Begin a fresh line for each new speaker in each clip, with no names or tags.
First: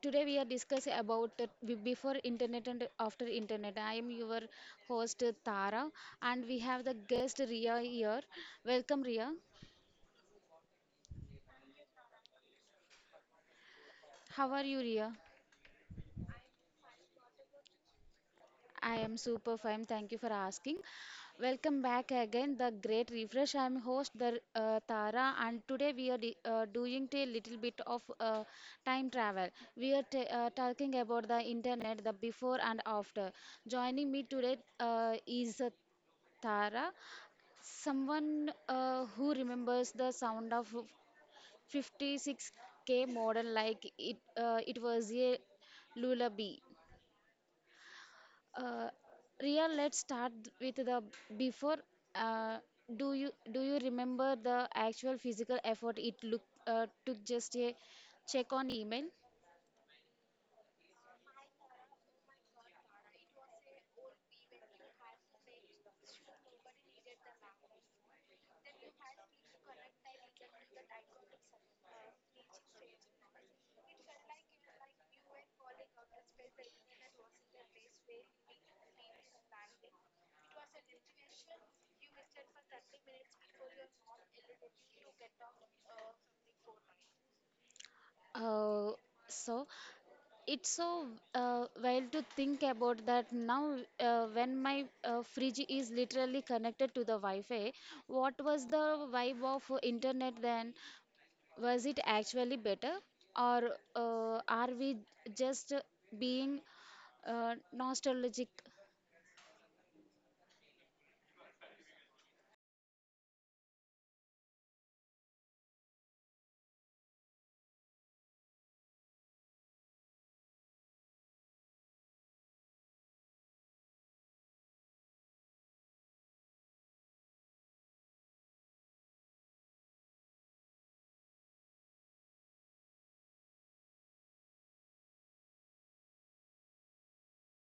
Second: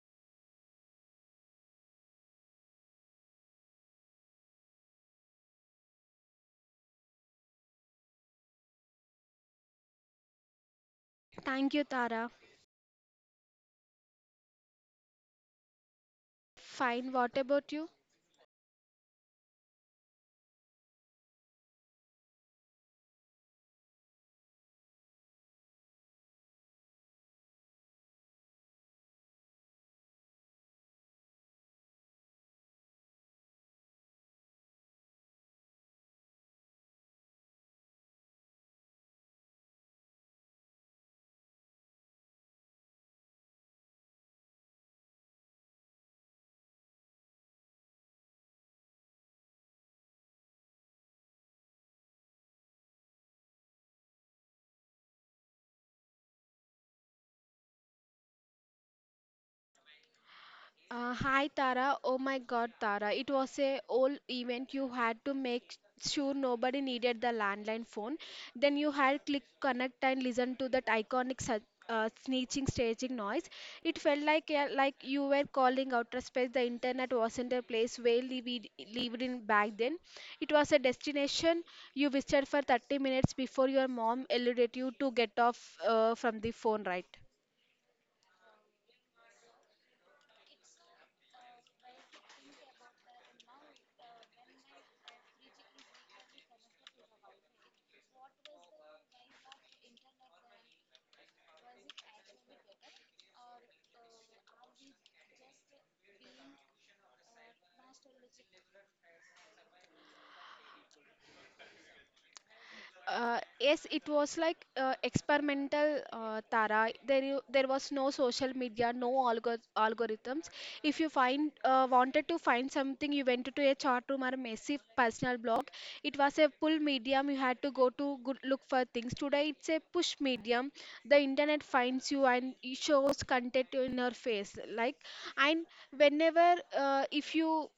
Today we are discussing about before internet and after internet. I am your host Tara, and we have the guest Ria here. Welcome Ria.
Thank you, Tara.
How are you Ria?
Fine. What about you?
I am super fine. Thank you for asking. Welcome back again, the great refresh. I'm host the Tara, and today we are doing a little bit of time travel. We are talking about the internet, the before and after. Joining me today is Tara, someone who remembers the sound of 56k model like it was a lullaby. uh, Ria, let's start with the before. Uh, do you remember the actual physical effort it look took just a check on email?
Hi, Tara. Oh my God, Tara. It was a old event. You had to make sure nobody needed the landline phone. Then you had click connect and listen to that iconic sneezing, staging noise. It felt like you were calling outer space. The internet wasn't a place where we lived in back then. It was a destination you visited for 30 minutes before your mom allowed you to get off from the phone, right?
Uh, so it's so wild to think about that now when my fridge is literally connected to the Wi-Fi. What was the vibe of internet then? Was it actually better or are we just being nostalgic?
Yes, it was like experimental, Tara. There was no social media, no algorithms. If you find wanted to find something, you went to a chat room or a massive personal blog. It was a pull medium. You had to go to good look for things. Today, it's a push medium. The internet finds you and it shows content in your face. Like, and Whenever if you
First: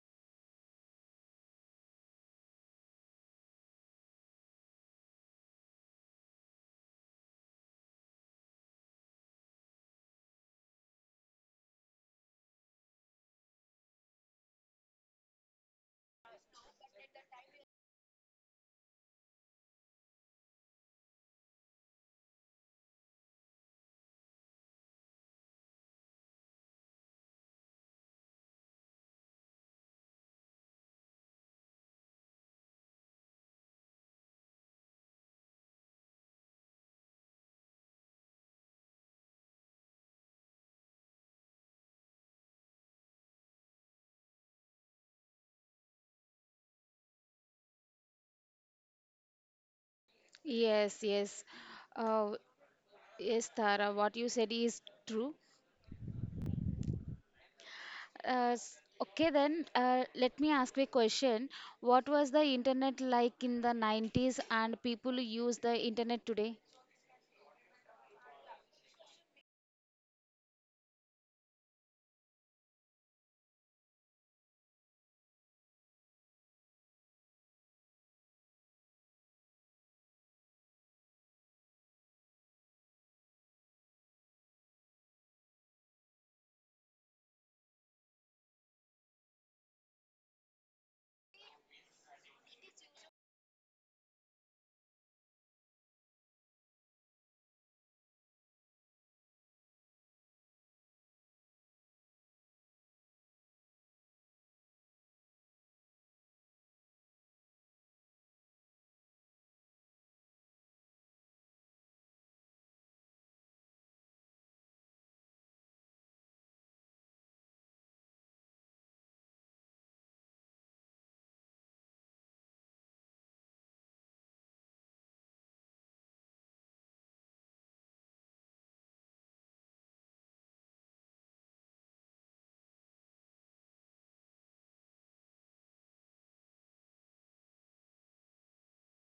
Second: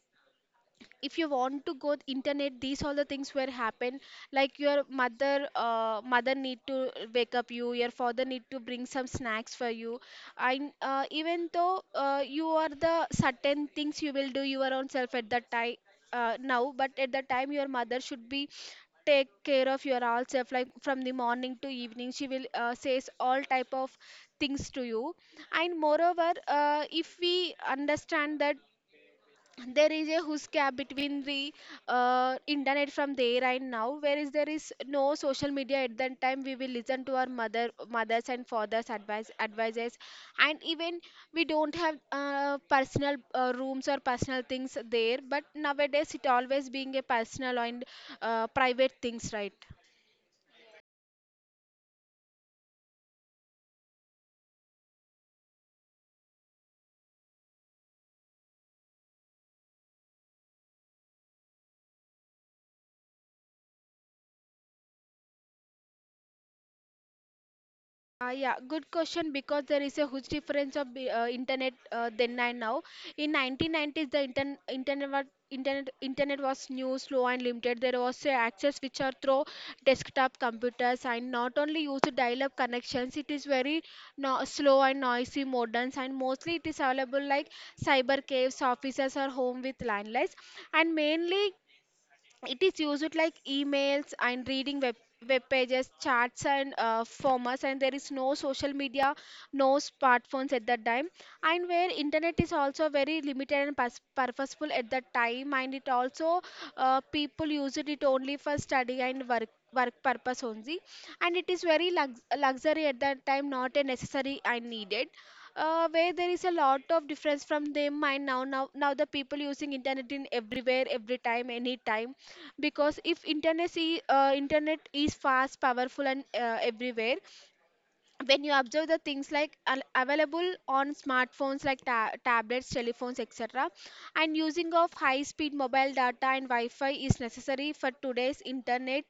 if you want to go internet, these all the things will happen, like your mother need to wake up you, your father need to bring some snacks for you, and even though you are the certain things you will do your own self at that time, now. But at that time your mother should be take care of your all self, like from the morning to evening she will says all type of things to you. And moreover if we understand that there is a huge gap between the internet from there and now, whereas there is no social media at that time, we will listen to our mothers and fathers advices. And even we don't have personal rooms or personal things there, but nowadays it always being a personal and private things, right?
Yes, yes. Uh, yes, Tara, what you said is true. Okay, then let me ask you a question. What was the internet like in the 90s and people use the internet today?
Yeah, good question, because there is a huge difference of internet then and now. In 1990s, the internet was internet was new, slow and limited. There was access which are through desktop computers and not only used dial-up connections. It is very no, slow and noisy modern, and mostly it is available like cyber caves, offices or home with landlines. And mainly it is used like emails and reading web pages, chats, and formats. And there is no social media, no smartphones at that time. And where internet is also very limited and purposeful at that time. And it also people used it only for study and work purpose only. And it is very luxury at that time, not a necessary and needed, where there is a lot of difference from them and now. Now the people using internet in everywhere every time any, because if internet is fast, powerful and everywhere. When you observe the things like available on smartphones like tablets, telephones, etc., and using of high speed mobile data and wi-fi is necessary for today's internet.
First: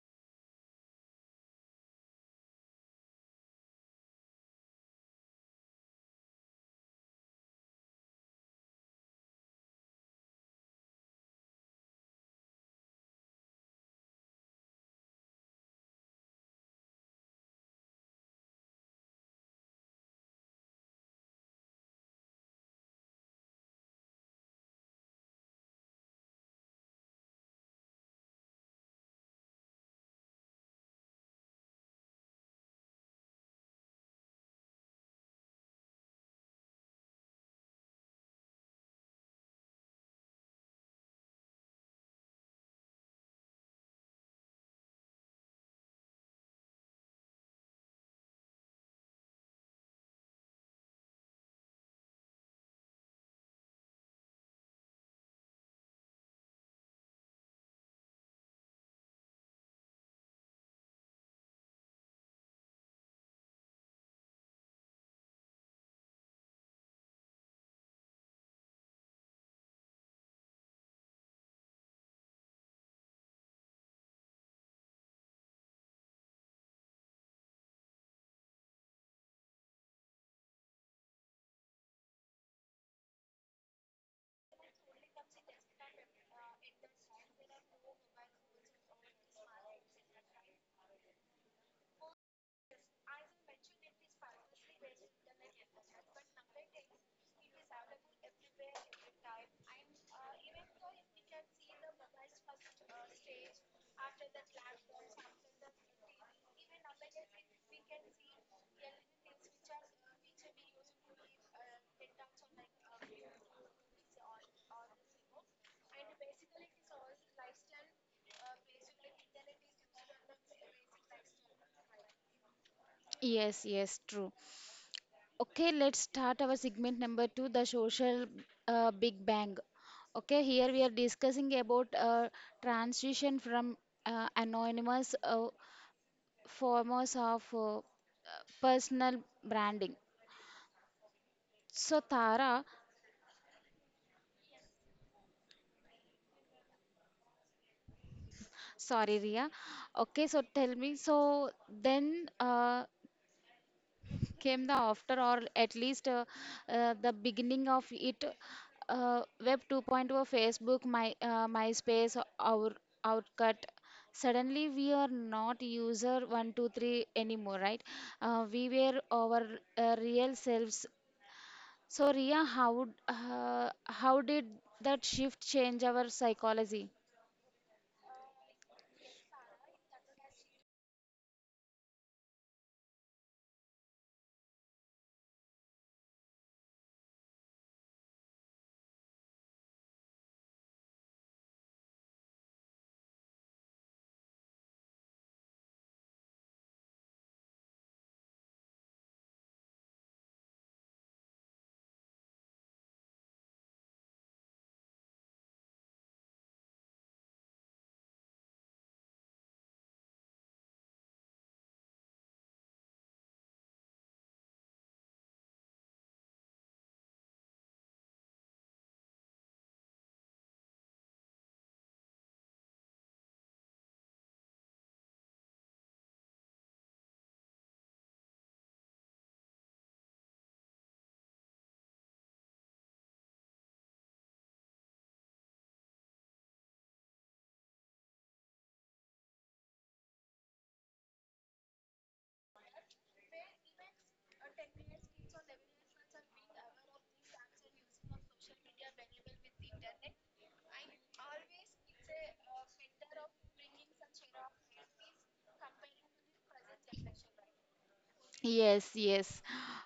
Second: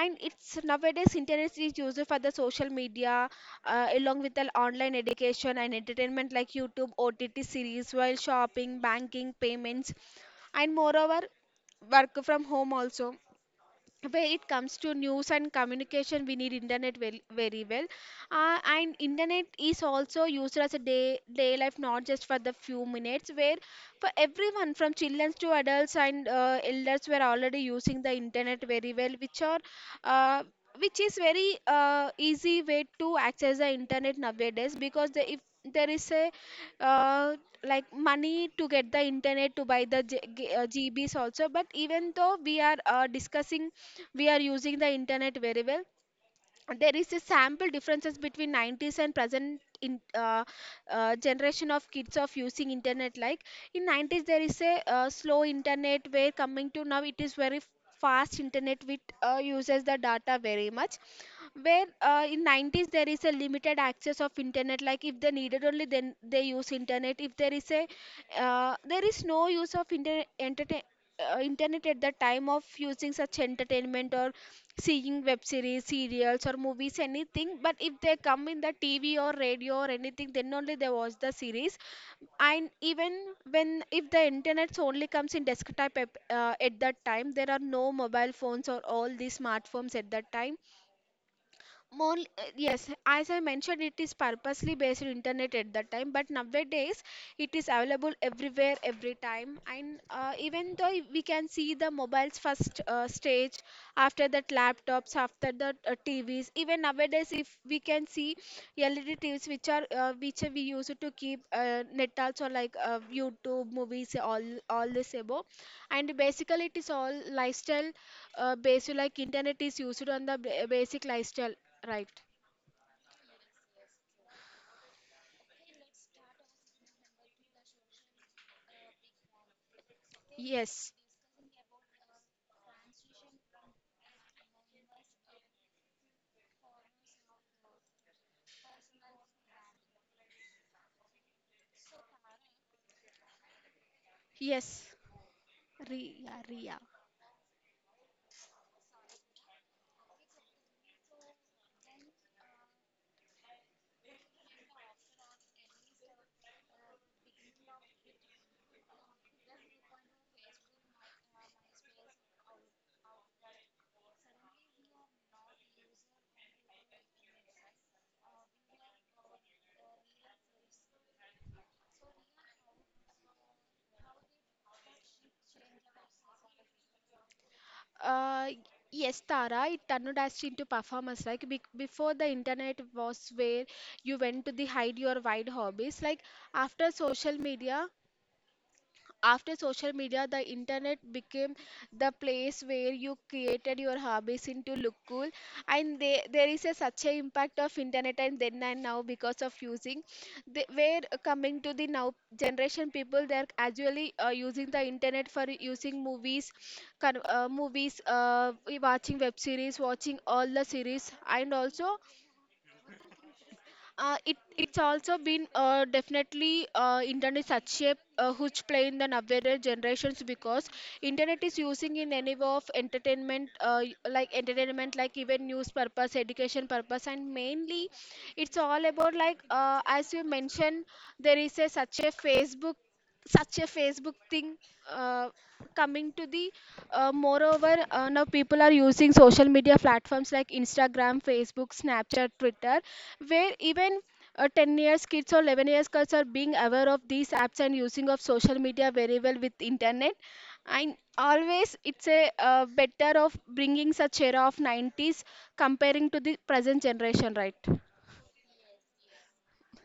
And it's nowadays internet is used for the social media, along with the online education and entertainment like youtube, ott series, while shopping, banking, payments, and moreover work from home also. Where it comes to news and communication, we need internet very, very well. And internet is also used as a day life, not just for the few minutes, where for everyone from children to adults and elders were already using the internet very well, which are uh, which is very easy way to access the internet nowadays. Because if there is a uh, like money to get the internet to buy the GBs also. But even though we are discussing, we are using the internet very well. There is a sample differences between 90s and present in generation of kids of using internet. Like in 90s there is a slow internet, where coming to now it is very fast internet, which uses the data very much. Where in 90s there is a limited access of internet, like if they needed only then they use internet. If there is a there is no use of internet at the time of using such entertainment or seeing web series, serials or movies anything. But if they come in the tv or radio or anything, then only they watch the series. And even when if the internet only comes in desktop app, at that time there are no mobile phones or all these smartphones at that time. Yes, as I mentioned, it is purposely based on internet at that time, but nowadays it is available everywhere, every time. And even though we can see the mobiles first stage, after that laptops, after that tvs. Even nowadays if we can see led tvs, which are which we use to keep net also, like youtube, movies, all this above. And basically it is all lifestyle, based, like internet is used on the basic lifestyle, right?
Yes, yes, true. Okay, let's start our segment number two, the social Big Bang. Okay, here we are
Yes,
discussing about transition from anonymous forms of personal branding. So Tara,
yes. Ria,
sorry Ria. Okay, so tell me. So then, came the after or at least the beginning of it, web 2.0, facebook, my myspace, our outcut. Suddenly we are not user 123 anymore, right? We were our real selves. So Ria, how did that shift change our psychology?
Uh, yes, Tara, it turned us into performers. Like be before the internet was where you went to the hide your wide hobbies. Like after social media, after social media, the internet became the place where you created your hobbies into look cool. And there is a such a impact of internet and then and now because of using. Where coming to the now generation people, they are actually using the internet for using movies, movies, we watching web series, watching all the series, and also it's also been definitely internet such a huge play in the nowadays generations, because internet is using in any way of entertainment, like entertainment, like even news purpose, education purpose, and mainly it's all about, like, as you mentioned, there is a such a Facebook thing. uh, Coming to the moreover, now people are using social media platforms like instagram, facebook, snapchat, twitter, where even 10 years kids or 11 years kids are being aware of these apps and using of social media very well with internet. And always it's a better of bringing such era of 90s comparing to the present generation, right?
Yes, yes,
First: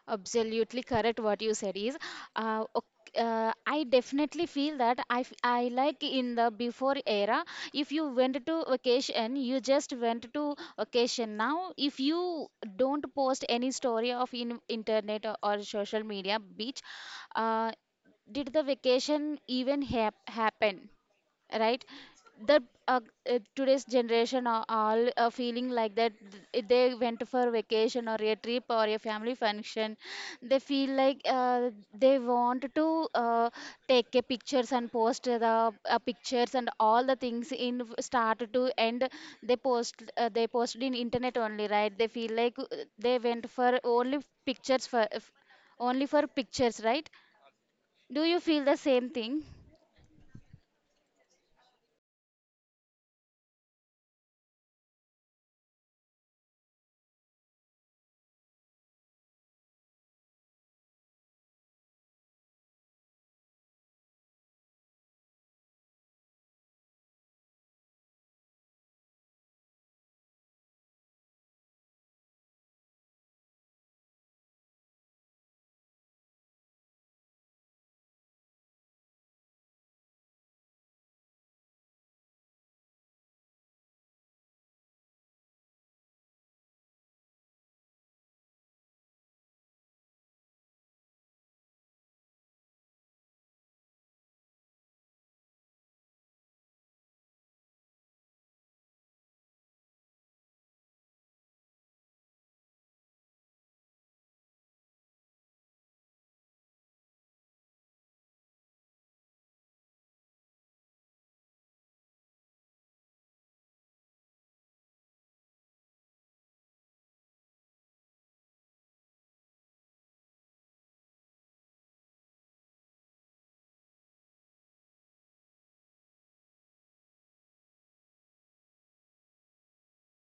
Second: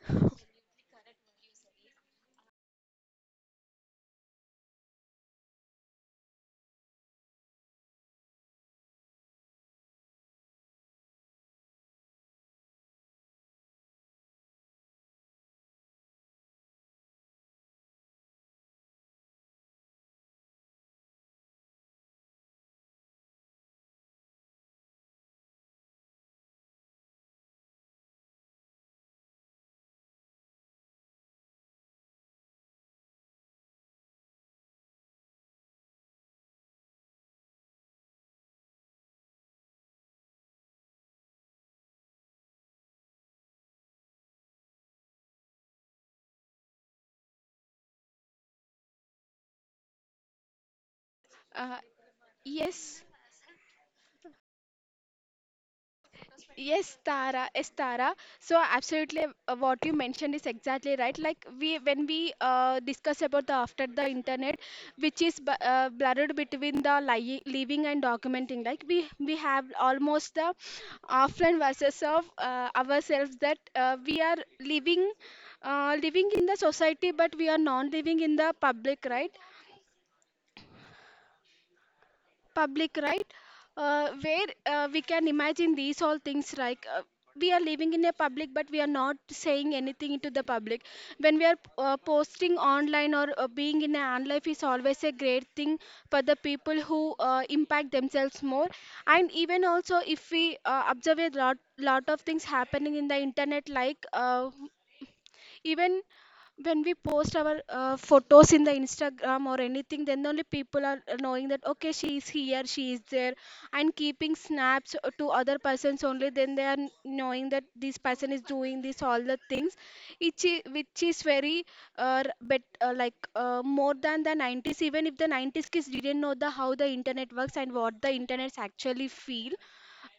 absolutely correct. What you said is, uh, ok- I definitely feel that I like in the before era, if you went to vacation, you just went to vacation. Now, if you don't post any story of in internet or social media, beach, uh, did the vacation even happen? Right, the uh, today's generation are all feeling like that, they went for vacation or a trip or a family function. They feel like they want to take a pictures and post the pictures and all the things in start to end. They post they posted in internet only, right? They feel like they went for pictures for f- only for pictures, right? Do you feel the same thing?
uh, yes. Yes, Tara, yes, Tara. So absolutely, what you mentioned is exactly right. Like when we discuss about the after the internet, which is blurred between the living and documenting. Like we have almost the offline versus of ourselves, that we are living in the society, but we are not living in the public, right? Uh, where we can imagine these all things, like we are living in a public but we are not saying anything to the public. When we are posting online or being in an life is always a great thing for the people who impact themselves more. And even also if we observe a lot of things happening in the internet, like even when we post our photos in the instagram or anything, then only people are knowing that okay she is here she is there. And keeping snaps to other persons, only then they are knowing that this person is doing this all the things. Which is very but like more than the 90s. Even if the 90s kids didn't know the how the internet works and what the internets actually feel.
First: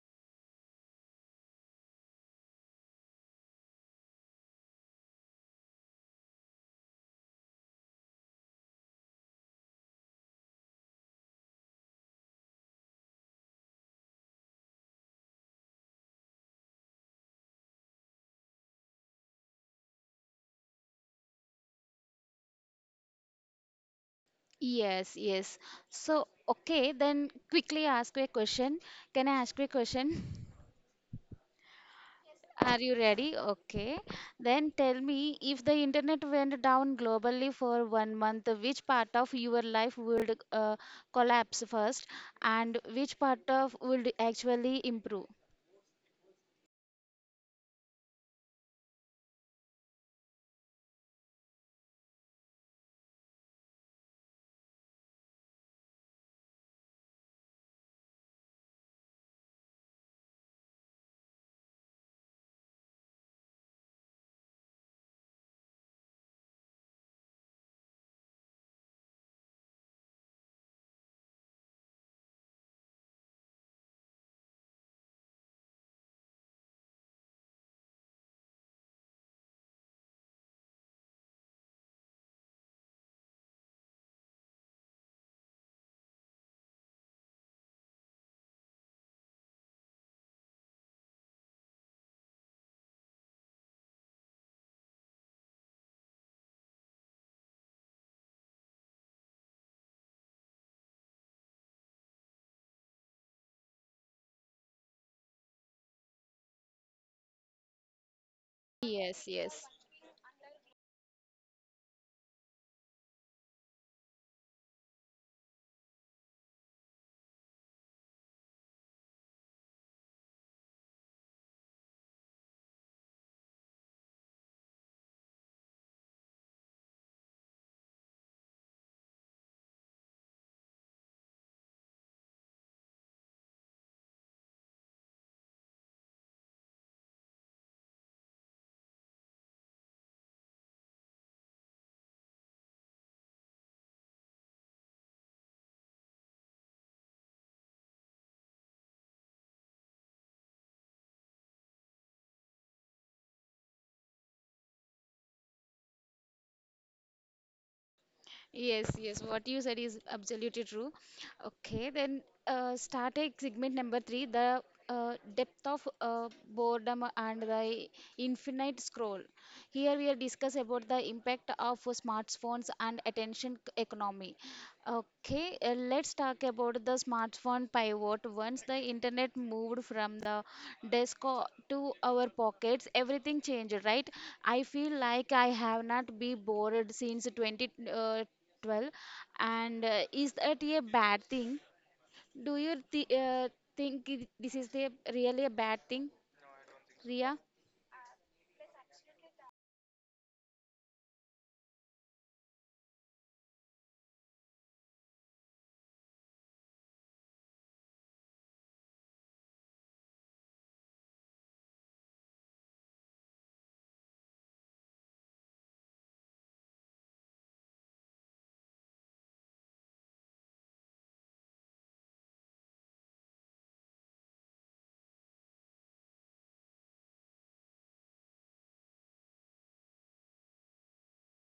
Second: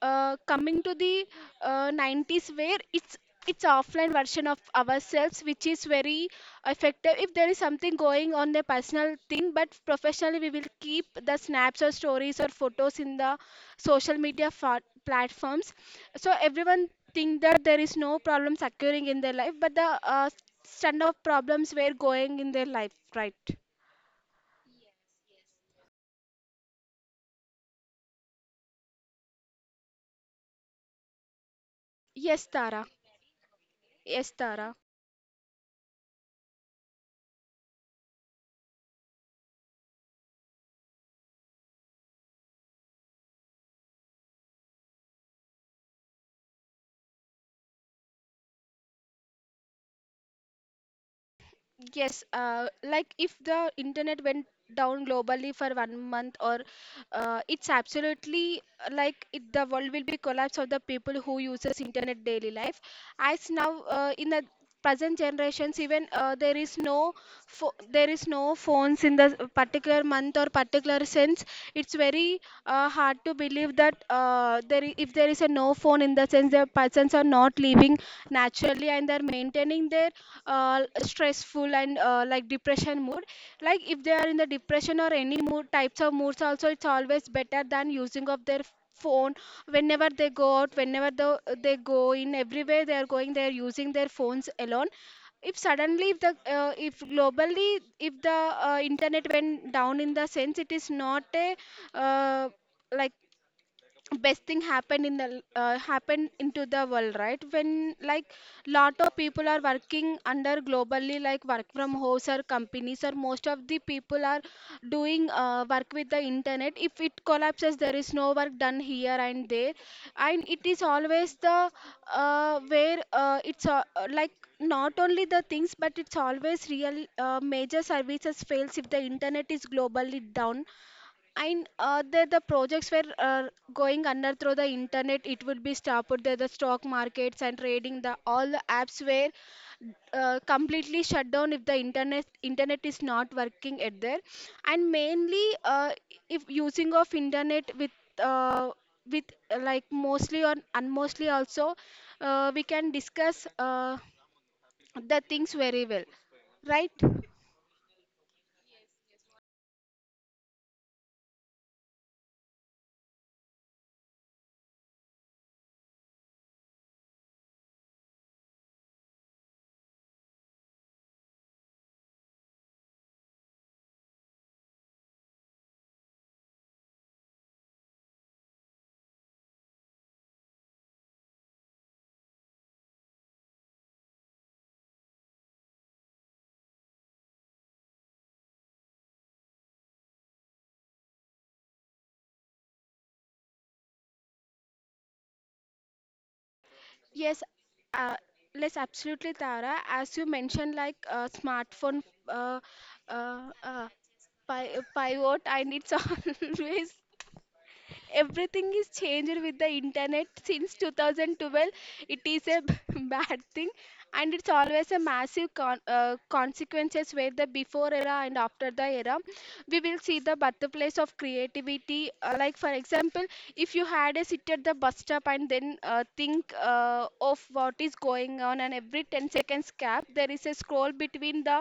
Coming to the 90s, where it's offline version of ourselves, which is very effective. If there is something going on the personal thing, but professionally we will keep the snaps or stories or photos in the social media platforms. So everyone think that there is no problems occurring in their life, but the stand of problems were going in their life, right?
Yes, yes. So, okay, then quickly ask a question. Can I ask you a question?
Yes,
Are
Tara.
you ready? Okay.
Yes,
Then
Tara.
tell me, if the internet went down globally for 1 month, which part of your life would collapse first, and which part of would actually improve?
Yes, like if the internet went down globally for 1 month, or it's absolutely like it, the world will be collapse of the people who uses internet daily life. As now, in the present generations, even, there is no there is no phones in the particular month or particular sense. It's very hard to believe that if there is a no phone in the sense, the persons are not living naturally, and they're maintaining their stressful and like depression mood. Like if they are in the depression or any mood types of moods, also it's always better than using of their phone whenever they go out, whenever they go in, everywhere they are going they are using their phones alone. If suddenly, if the if globally if the internet went down, in the sense it is not a uh, like best thing happened in the happened into the world, right? When like lot of
Yes,
people are
yes.
working under globally, like work from house or companies, or most of the people are doing work with the internet. If it collapses there is no work done here and there. And it is always the where it's like not only the things, but it's always real major services fails if the internet is globally down. And the projects were going under through the internet. It would be stopped. The stock markets and trading. The all the apps were completely shut down if the internet is not working at there. And mainly, if using of internet uh, with like mostly or unmostly also, we can discuss the things very well, right?
Yes, yes, what you said is absolutely true. Okay, then start a segment number three, the depth of boredom and the infinite scroll. Here we are discuss about the impact of smartphones and attention economy. Okay, let's talk about the smartphone pivot. Once the internet moved from the to our pockets, everything changed, right? I feel like I have not been bored since 2012. And is that a bad thing? Do you th think this is the really a bad thing, Ria?
Yes, uh, yes, absolutely, Tara. As you mentioned, like smartphone, uh, uh, uh, pivot, and it's always. Everything is changed with the internet since 2012. It is a bad thing, and it's always a massive consequences where the before era and after the era. We will see the birthplace of creativity. Like for example, if you had a sit at the bus stop and then think of what is going on, and every 10 seconds gap there is a scroll between the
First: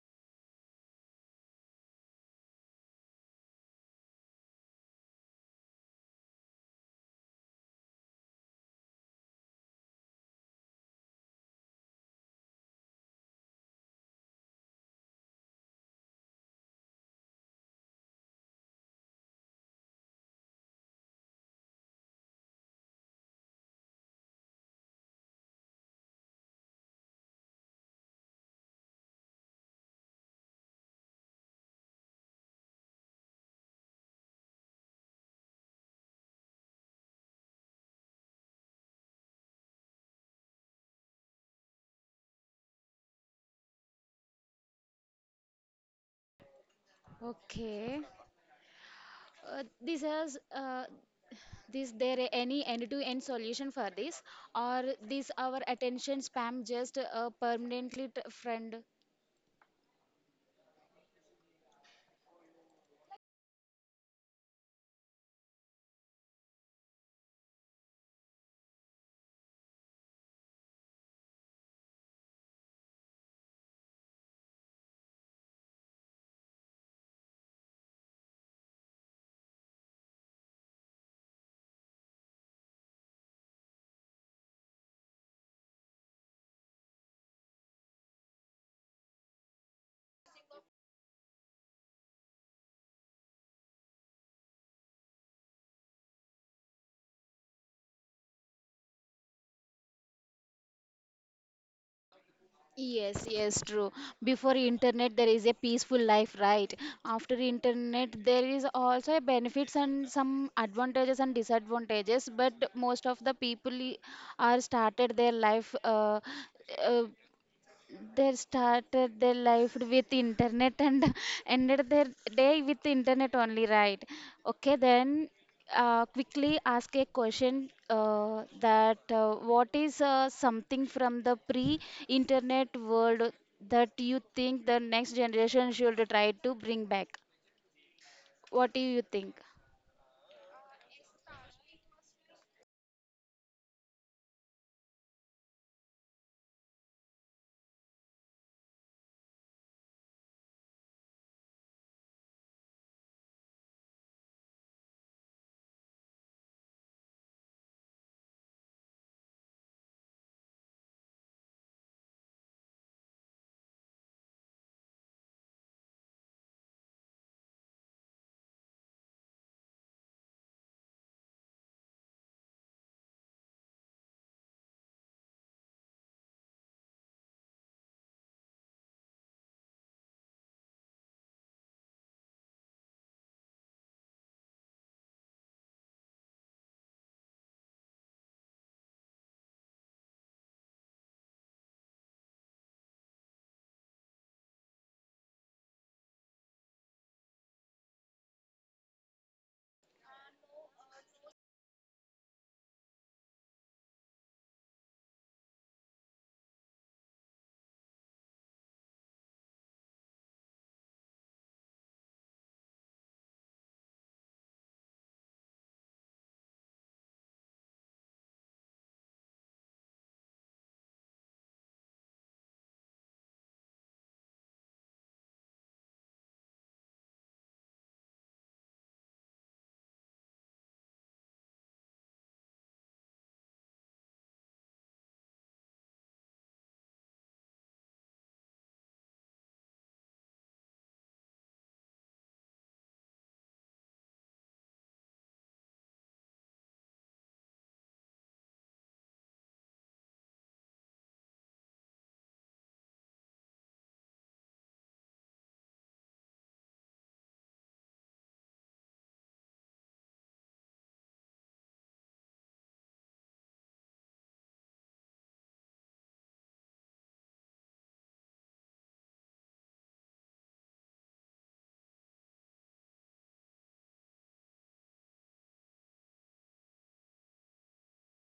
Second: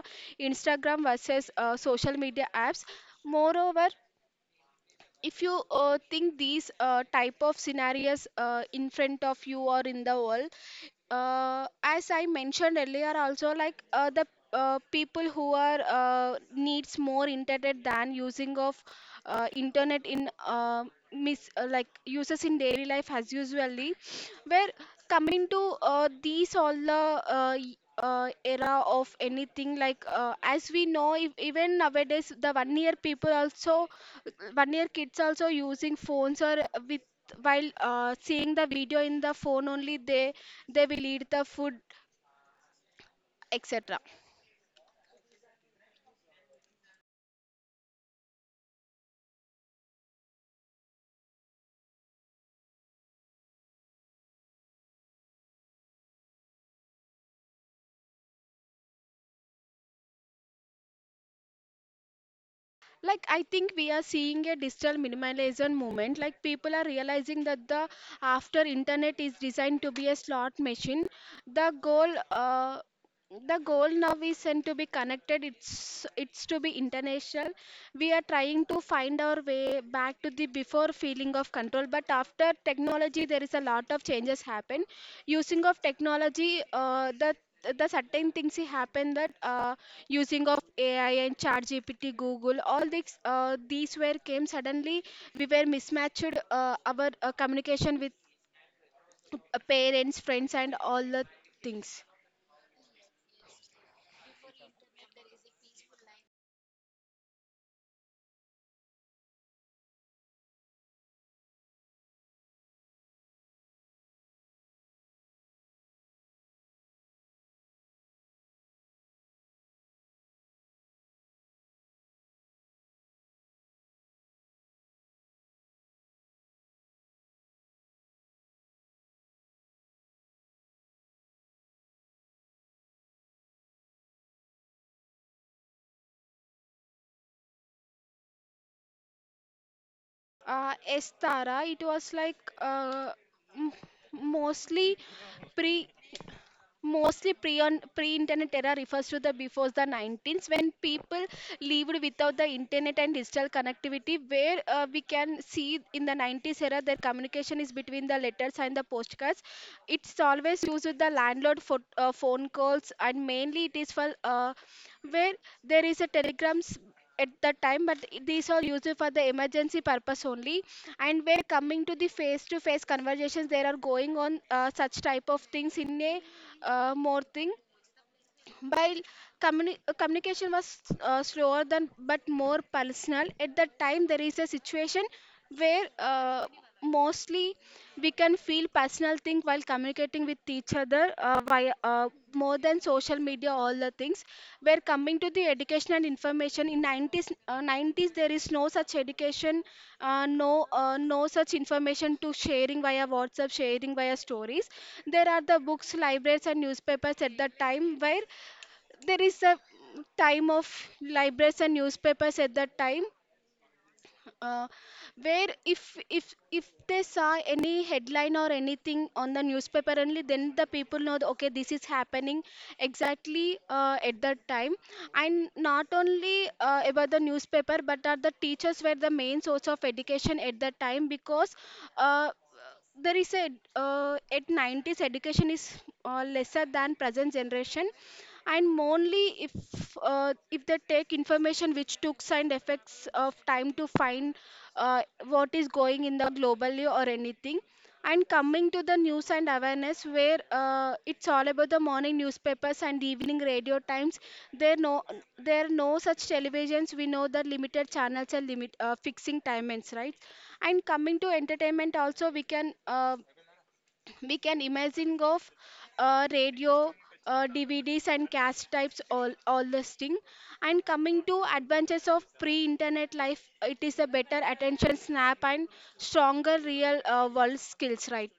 Instagram versus social media apps. Moreover, if you think these type of scenarios in front of you or in the world, as I mentioned earlier also, like the people who are needs more internet than using of internet in like uses in daily life as usually, where coming to these all the era of anything, like as we know, if even nowadays the 1 year people also 1 year kids also using phones, or with while seeing the video in the phone only, they will eat the food, etc.
Okay. This has this there any end-to-end solution for this, or this our attention spam just permanently friend?
Like I think we are seeing a digital minimalism movement. Like people are realizing that the after internet is designed to be a slot machine. The goal, the goal now isn't to be connected, it's to be international. We are trying to find our way back to the before feeling of control, but after technology there is a lot of changes happen. Using of technology, the certain things happen that using of AI and ChatGPT, Google, all these, these were came suddenly. We were mismatched our communication with uh, parents, friends, and all the things.
Yes, yes, true. Before internet, there is a peaceful life, right? After internet, there is also a benefits and some advantages and disadvantages. But most of the people are started their life uh, they started their life with internet and ended their day with internet only, right? Okay, then quickly ask a question, that what is something from the pre internet world that you think the next generation should try to bring back? What do you think?
Estara, it was like m- mostly pre mostly pre-internet era refers to the before the 19s when people lived without the internet and digital connectivity, where we can see in the 90s era their communication is between the letters and the postcards. It's always used with the landlord for phone calls, and mainly it is for where there is a telegrams at that time, but these are used for the emergency purpose only. And when coming to the face to face conversations, there are going on such type of things in a more thing, while communication was slower than but more personal. At that time there is a situation where mostly we can feel personal thing while communicating with each other via more than social media, all the things, where coming to the education and information in 90s, 90s there is no such education, no no such information to sharing via whatsapp, sharing via stories. There are the books, libraries and newspapers at that time, where there is a time of libraries and newspapers at that time, uh, where if they saw any headline or anything on the newspaper, only then the people know that, okay this is happening exactly at that time. And not only about the newspaper, but that the teachers were the main source of education at that time, because uh, there is a at 90s education is lesser than present generation. And only if they take information, which tooks and effects of time to find uh, what is going in the globally or anything. And coming to the news and awareness, where it's all about the morning newspapers and evening radio times. There no there are no such televisions. We know the limited channels and limit fixing timings, right? And coming to entertainment, also we can imagine of radio. DVDs and cast types, all this thing, and coming to advantages of pre-internet life, it is a better attention snap and stronger real world skills, right?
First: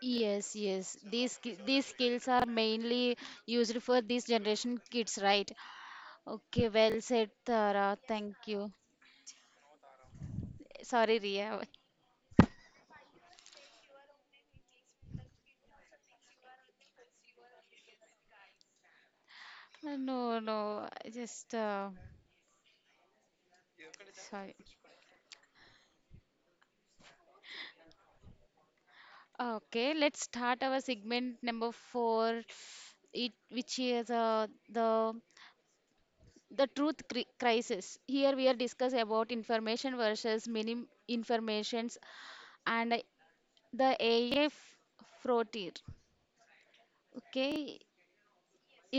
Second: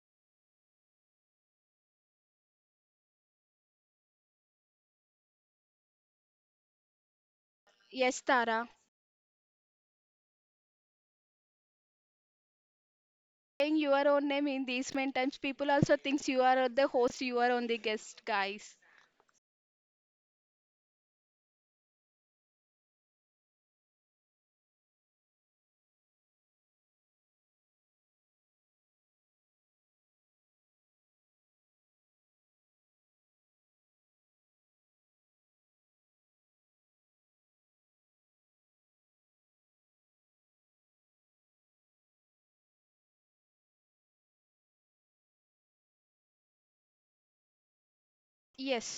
Yes, yes. These skills are mainly used for this generation kids, right? Okay, well said, Tara.
Yes,
Thank
Tara.
you. Sorry, Ria.
Saying your own name in these many times, people also thinks you are the host, you are on the guest, guys.
No, no, I just sorry. Okay, let's start our segment number four, it which is the the truth crisis. Here we are discuss about information versus many informations and the AI frontier. Okay,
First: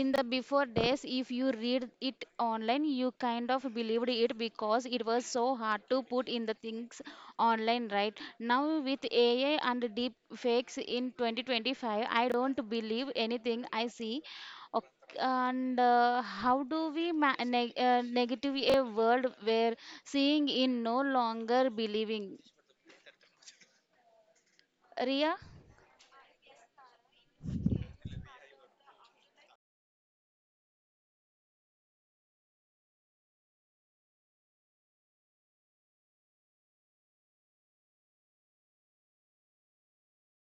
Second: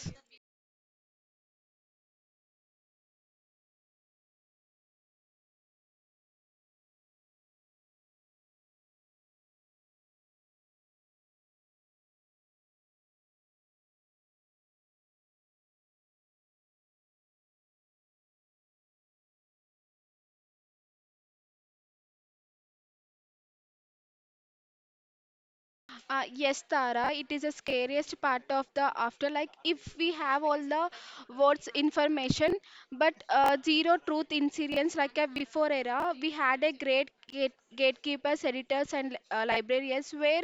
in the before days if you read it online you kind of believed it because it was so hard to put in the things online. Right now with ai and deep fakes in 2025, I don't believe anything I see. And how do we negative a world where seeing in no longer believing, Ria?
Yes, Tara, it is the scariest part of the afterlife. If we have all the words information, but zero truth incidents. Like a before era, we had a great gatekeepers, editors, and librarians, where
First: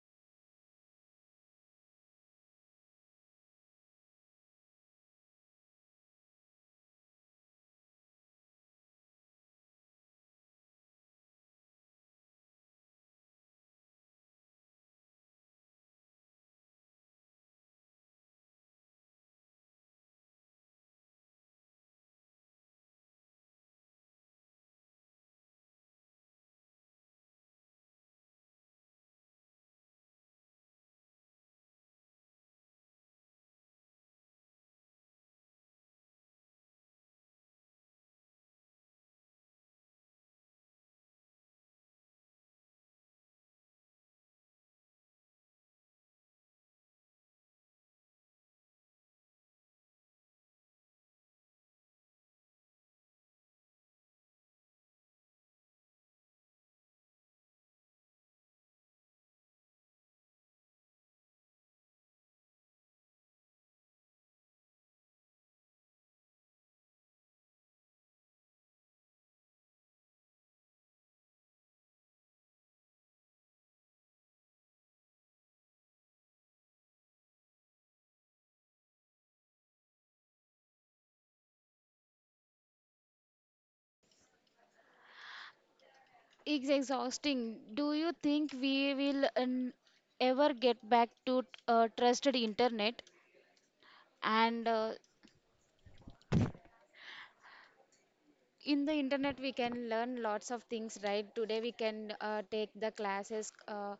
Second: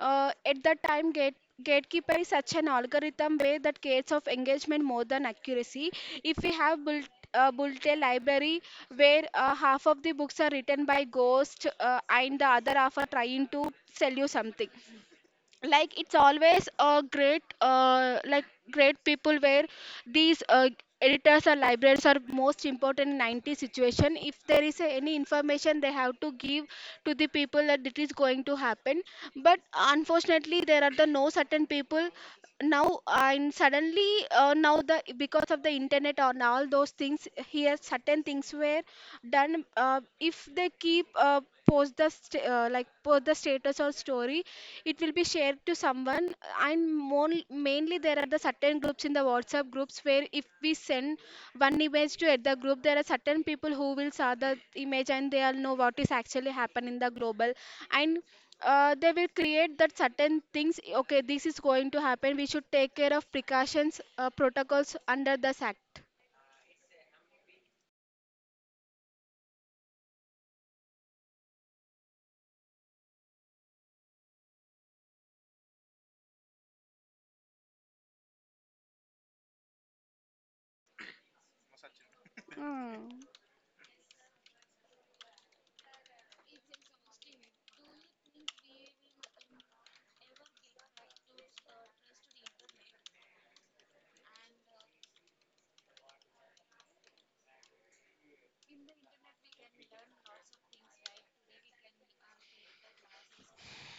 at that time gatekeeper is such an algorithm way that creates of engagement more than accuracy. If we have built built a library where half of the books are written by ghosts, and the other half are trying to sell you something. Like it's always a great, like great people, where these, editors or librarians are most important in 90 situation. If there is any information they have to give to the people that it is going to happen. But unfortunately there are the no certain people now, and suddenly, now the because of the internet and all those things, here certain things were done, if they keep post the like post the status or story, it will be shared to someone. And more, mainly there are the certain groups in the whatsapp groups, where if we send one image to the group, there are certain people who will saw the image and they'll know what is actually happen in the global. And they will create that certain things, okay this is going to happen, we should take care of precautions, protocols under this act. Mm.
It's exhausting. Do you think we will ever get back to trusted internet? And in the internet, we can learn lots of things, right? Today, we can take the classes.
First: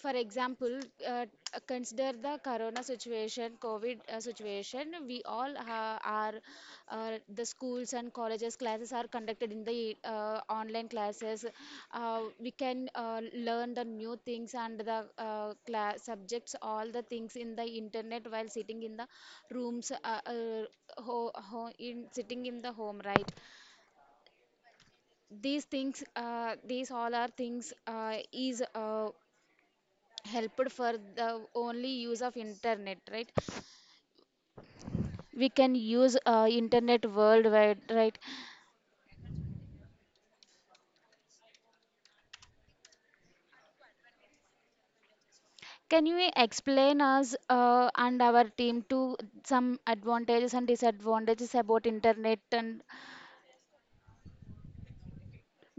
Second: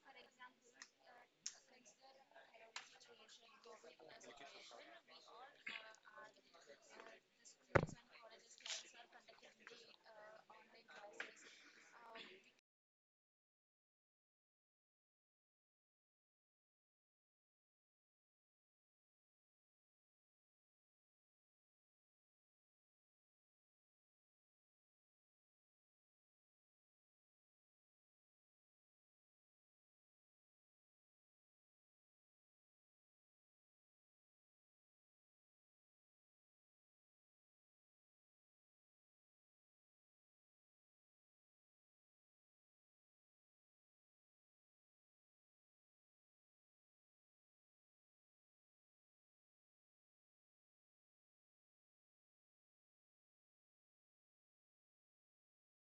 For example, uh, consider the corona situation, COVID situation. We all ha are, The schools and colleges classes are conducted in the online classes. We can learn the new things and the class subjects, all the things in the internet while sitting in the rooms, ho ho in sitting in the home, right? These things, these all are things is helped for the only use of internet, right? We can use internet worldwide, right? Can you explain us and our team to some advantages and disadvantages about internet and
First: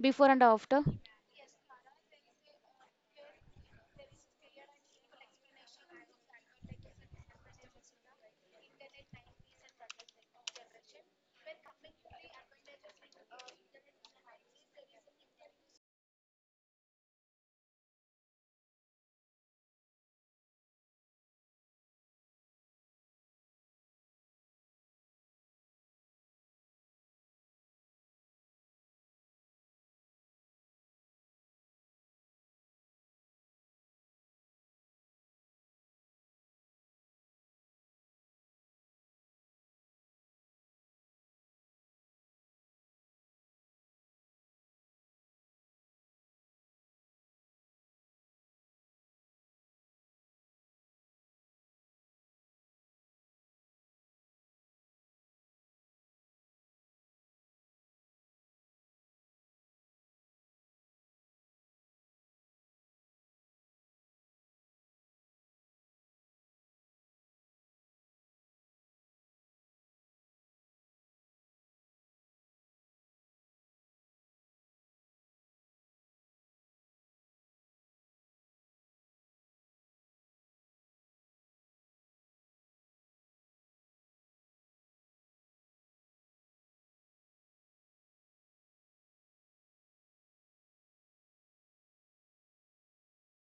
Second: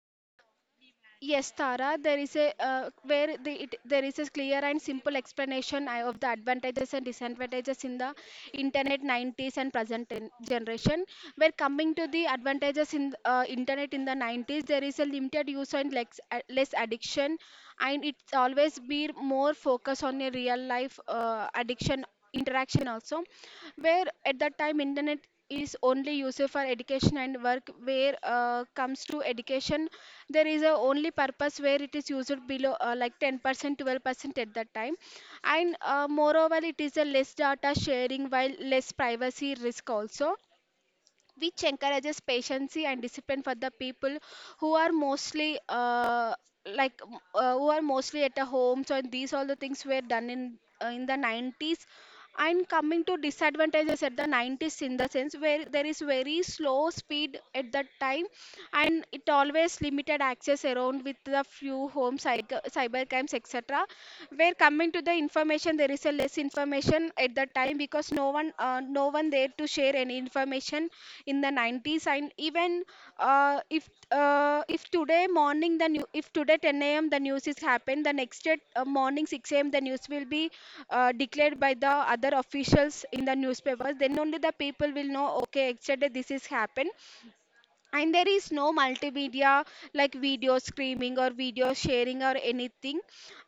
before and after?
Yes, Tara, there is a where there is a clear and simple explanation, of the advantages and disadvantages in the internet 90s and present generation. Where coming to the advantages in internet in the 90s, there is a limited use and less addiction, and it's always be more focus on a real life, addiction interaction also, where at that time internet is only used for education and work, where comes to education there is a only purpose where it is used below like 10%, 12% at that time. And moreover, it is a less data sharing while less privacy risk also, which encourages patience and discipline for the people who are mostly, who are mostly at a home, so these all the things were done in the 90s. And coming to disadvantages at the 90s, in the sense where there is very slow speed at that time, and it always limited access around with the few homes, cyber crimes, etc. Where coming to the information, there is a less information at that time because no one, no one there to share any information in the 90s. And even if today morning the new, if today 10 a.m. the news is happened, the next day morning 6 a.m. the news will be declared by the other officials in the newspapers, then only the people will know okay yesterday this is happened. And there is no multimedia like video streaming or video sharing or anything.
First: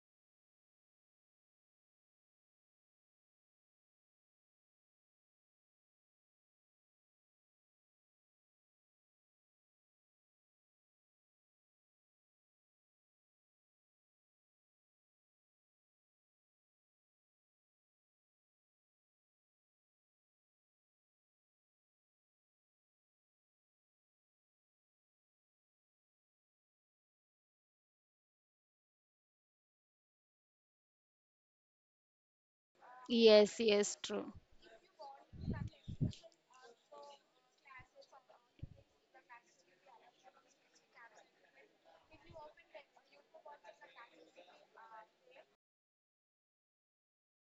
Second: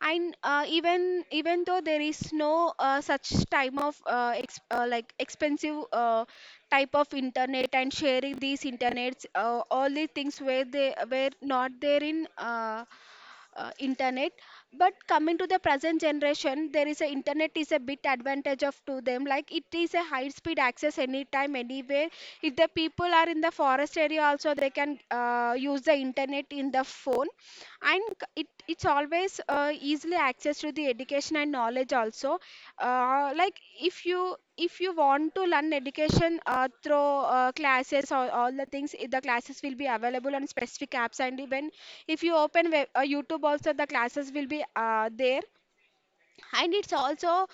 And even though there is no such time of like expensive, type of internet and sharing these internets, all the things where they were not there in internet. But coming to the present generation, there is a internet is a bit advantage of to them, like it is a high speed access anytime anywhere. If the people are in the forest area also, they can use the internet in the phone. And it it's always easily access to the education and knowledge also,
Yes,
like
yes, true.
if you want to learn education through classes or all the things, the classes will be available on specific apps. And even if you open web, youtube also the classes will be there. And it's also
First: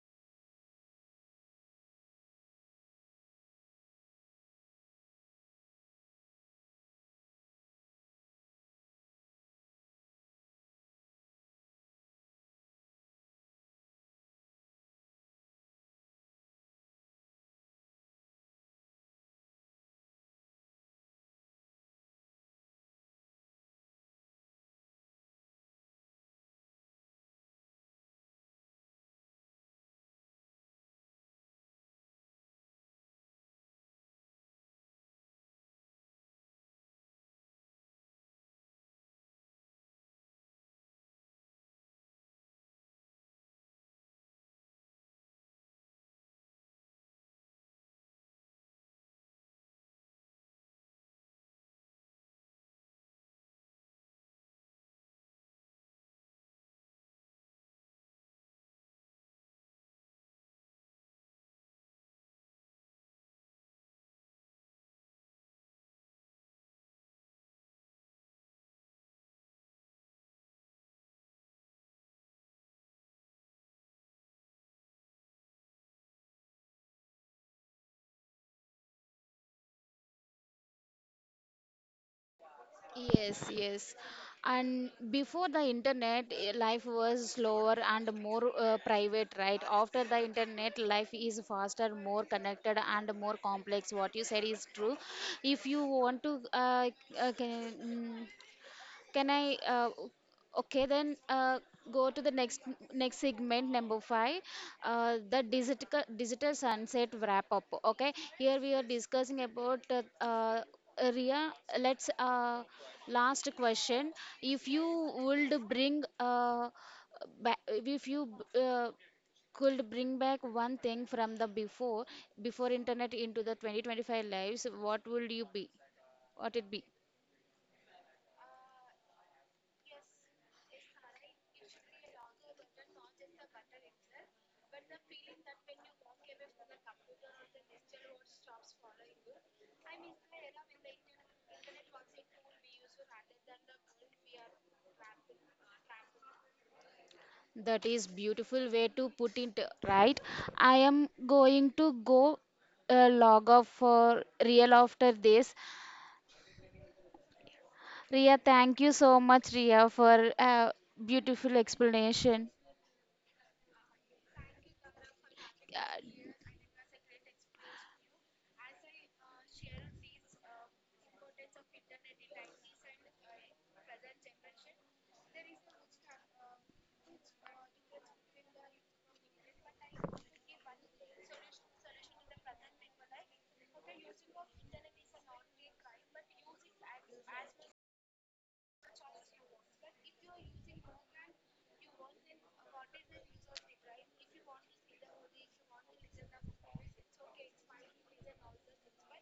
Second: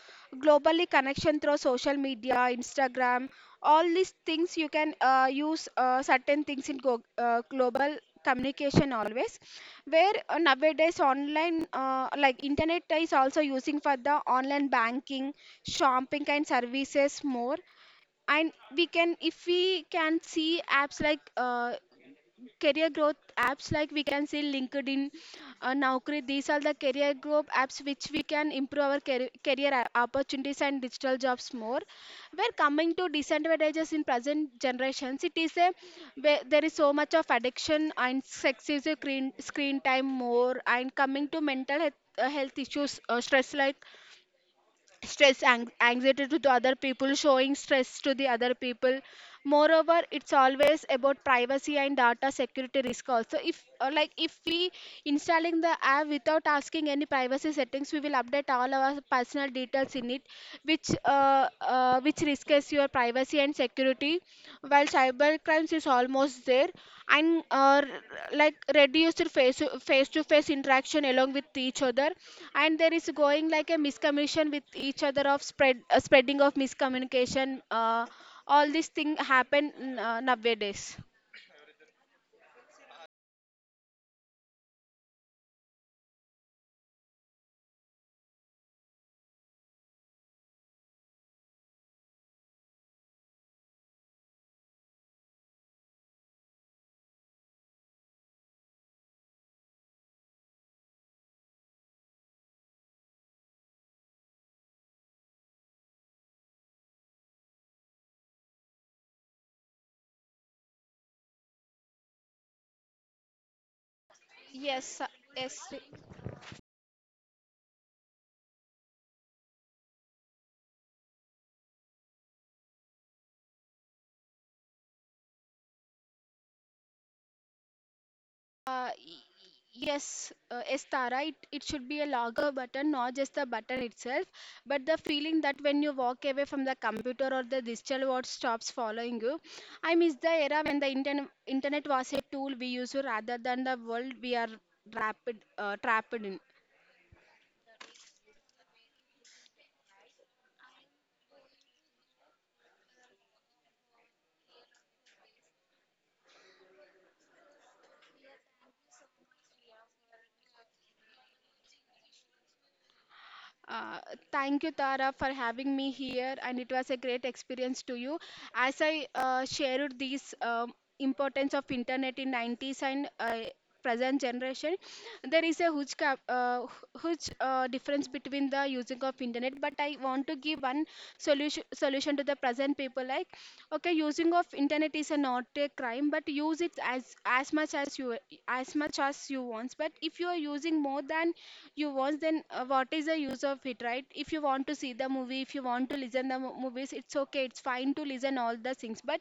globally connection through social media, instagram, all these things you can use certain things in global communication always, where nowadays online, like internet is also using for the online banking, shopping and services more. And we can, if we can see apps like career growth apps, like we can see linkedin, naukri, these are the career growth apps which we can improve our career, career opportunities and digital jobs more. We're coming to disadvantages in present generations, it is a where there is so much of addiction and excessive screen time more. And coming to mental health, health issues, stress, like stress anxiety to the other people, showing stress to the other people. Moreover, it's always about privacy and data security risk also, if like if we installing the app without asking any privacy settings, we will update all our personal details in it, which risks your privacy and security, while cyber crimes is almost there, and like reduced face to face interaction along with each other. And there is going like a miscommunication with each other, of spread spreading of miscommunication. Uh, all these things happen nowadays.
Yes, yes. And before the internet, eh, life was slower and more private, right? After the internet, life is faster, more connected, and more complex. What you said is true. If you want to, uh, can, mm, can I? Okay, then go to the next segment, number five, the digital sunset wrap up. Okay, here we are discussing about Ria. Let's last question. If you
Yes, yes,
would if you uh, could bring back one thing from the before internet into the 2025 lives, what would you be? What it be?
Uh, y- yes, Estara, it should be a lager button, not just the button itself, but the feeling that when you walk away from the computer or the digital world stops following you. I miss the era when the internet was a tool we use rather than the world we are trapped in.
That is beautiful way to put it, right? I am going to go log off for real after this. Ria, thank you so much, Ria, for a beautiful explanation.
Uh, Thank you, Tara, for having me here, and it was a great experience to you. As I shared this importance of internet in 90s and present generation, there is a huge huge difference between the using of internet. But I want to give one solution to the present people, like okay using of internet is a not a crime, but use it as as much as you want. But if you are using more than you want, then what is the use of it, right? If you want to see the movie, if you want to listen the movies, it's okay, it's fine to listen all the things, but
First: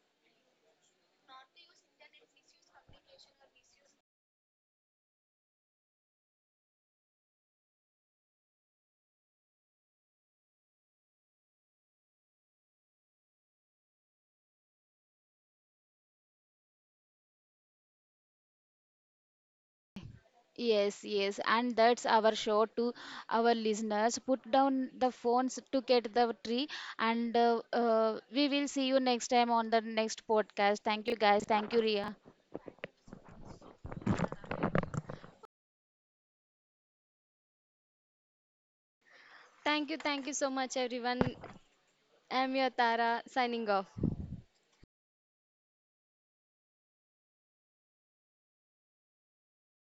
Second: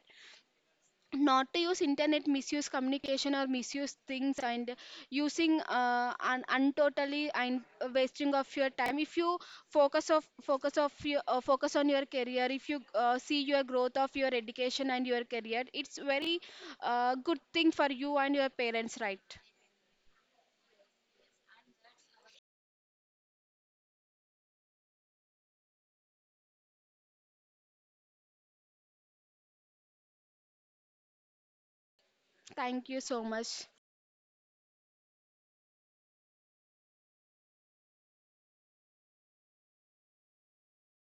not to use internet misuse communication or misuse things, and using untotally, and wasting of your time. If you focus on your career, if you see your growth of your education and your career, it's very good thing for you and your parents, right?
Yes, yes, and that's our show to our listeners. Put down the phones to get the tree, and we will see you next time on the next podcast. Thank you, guys. Thank you, Ria.
Thank you so much.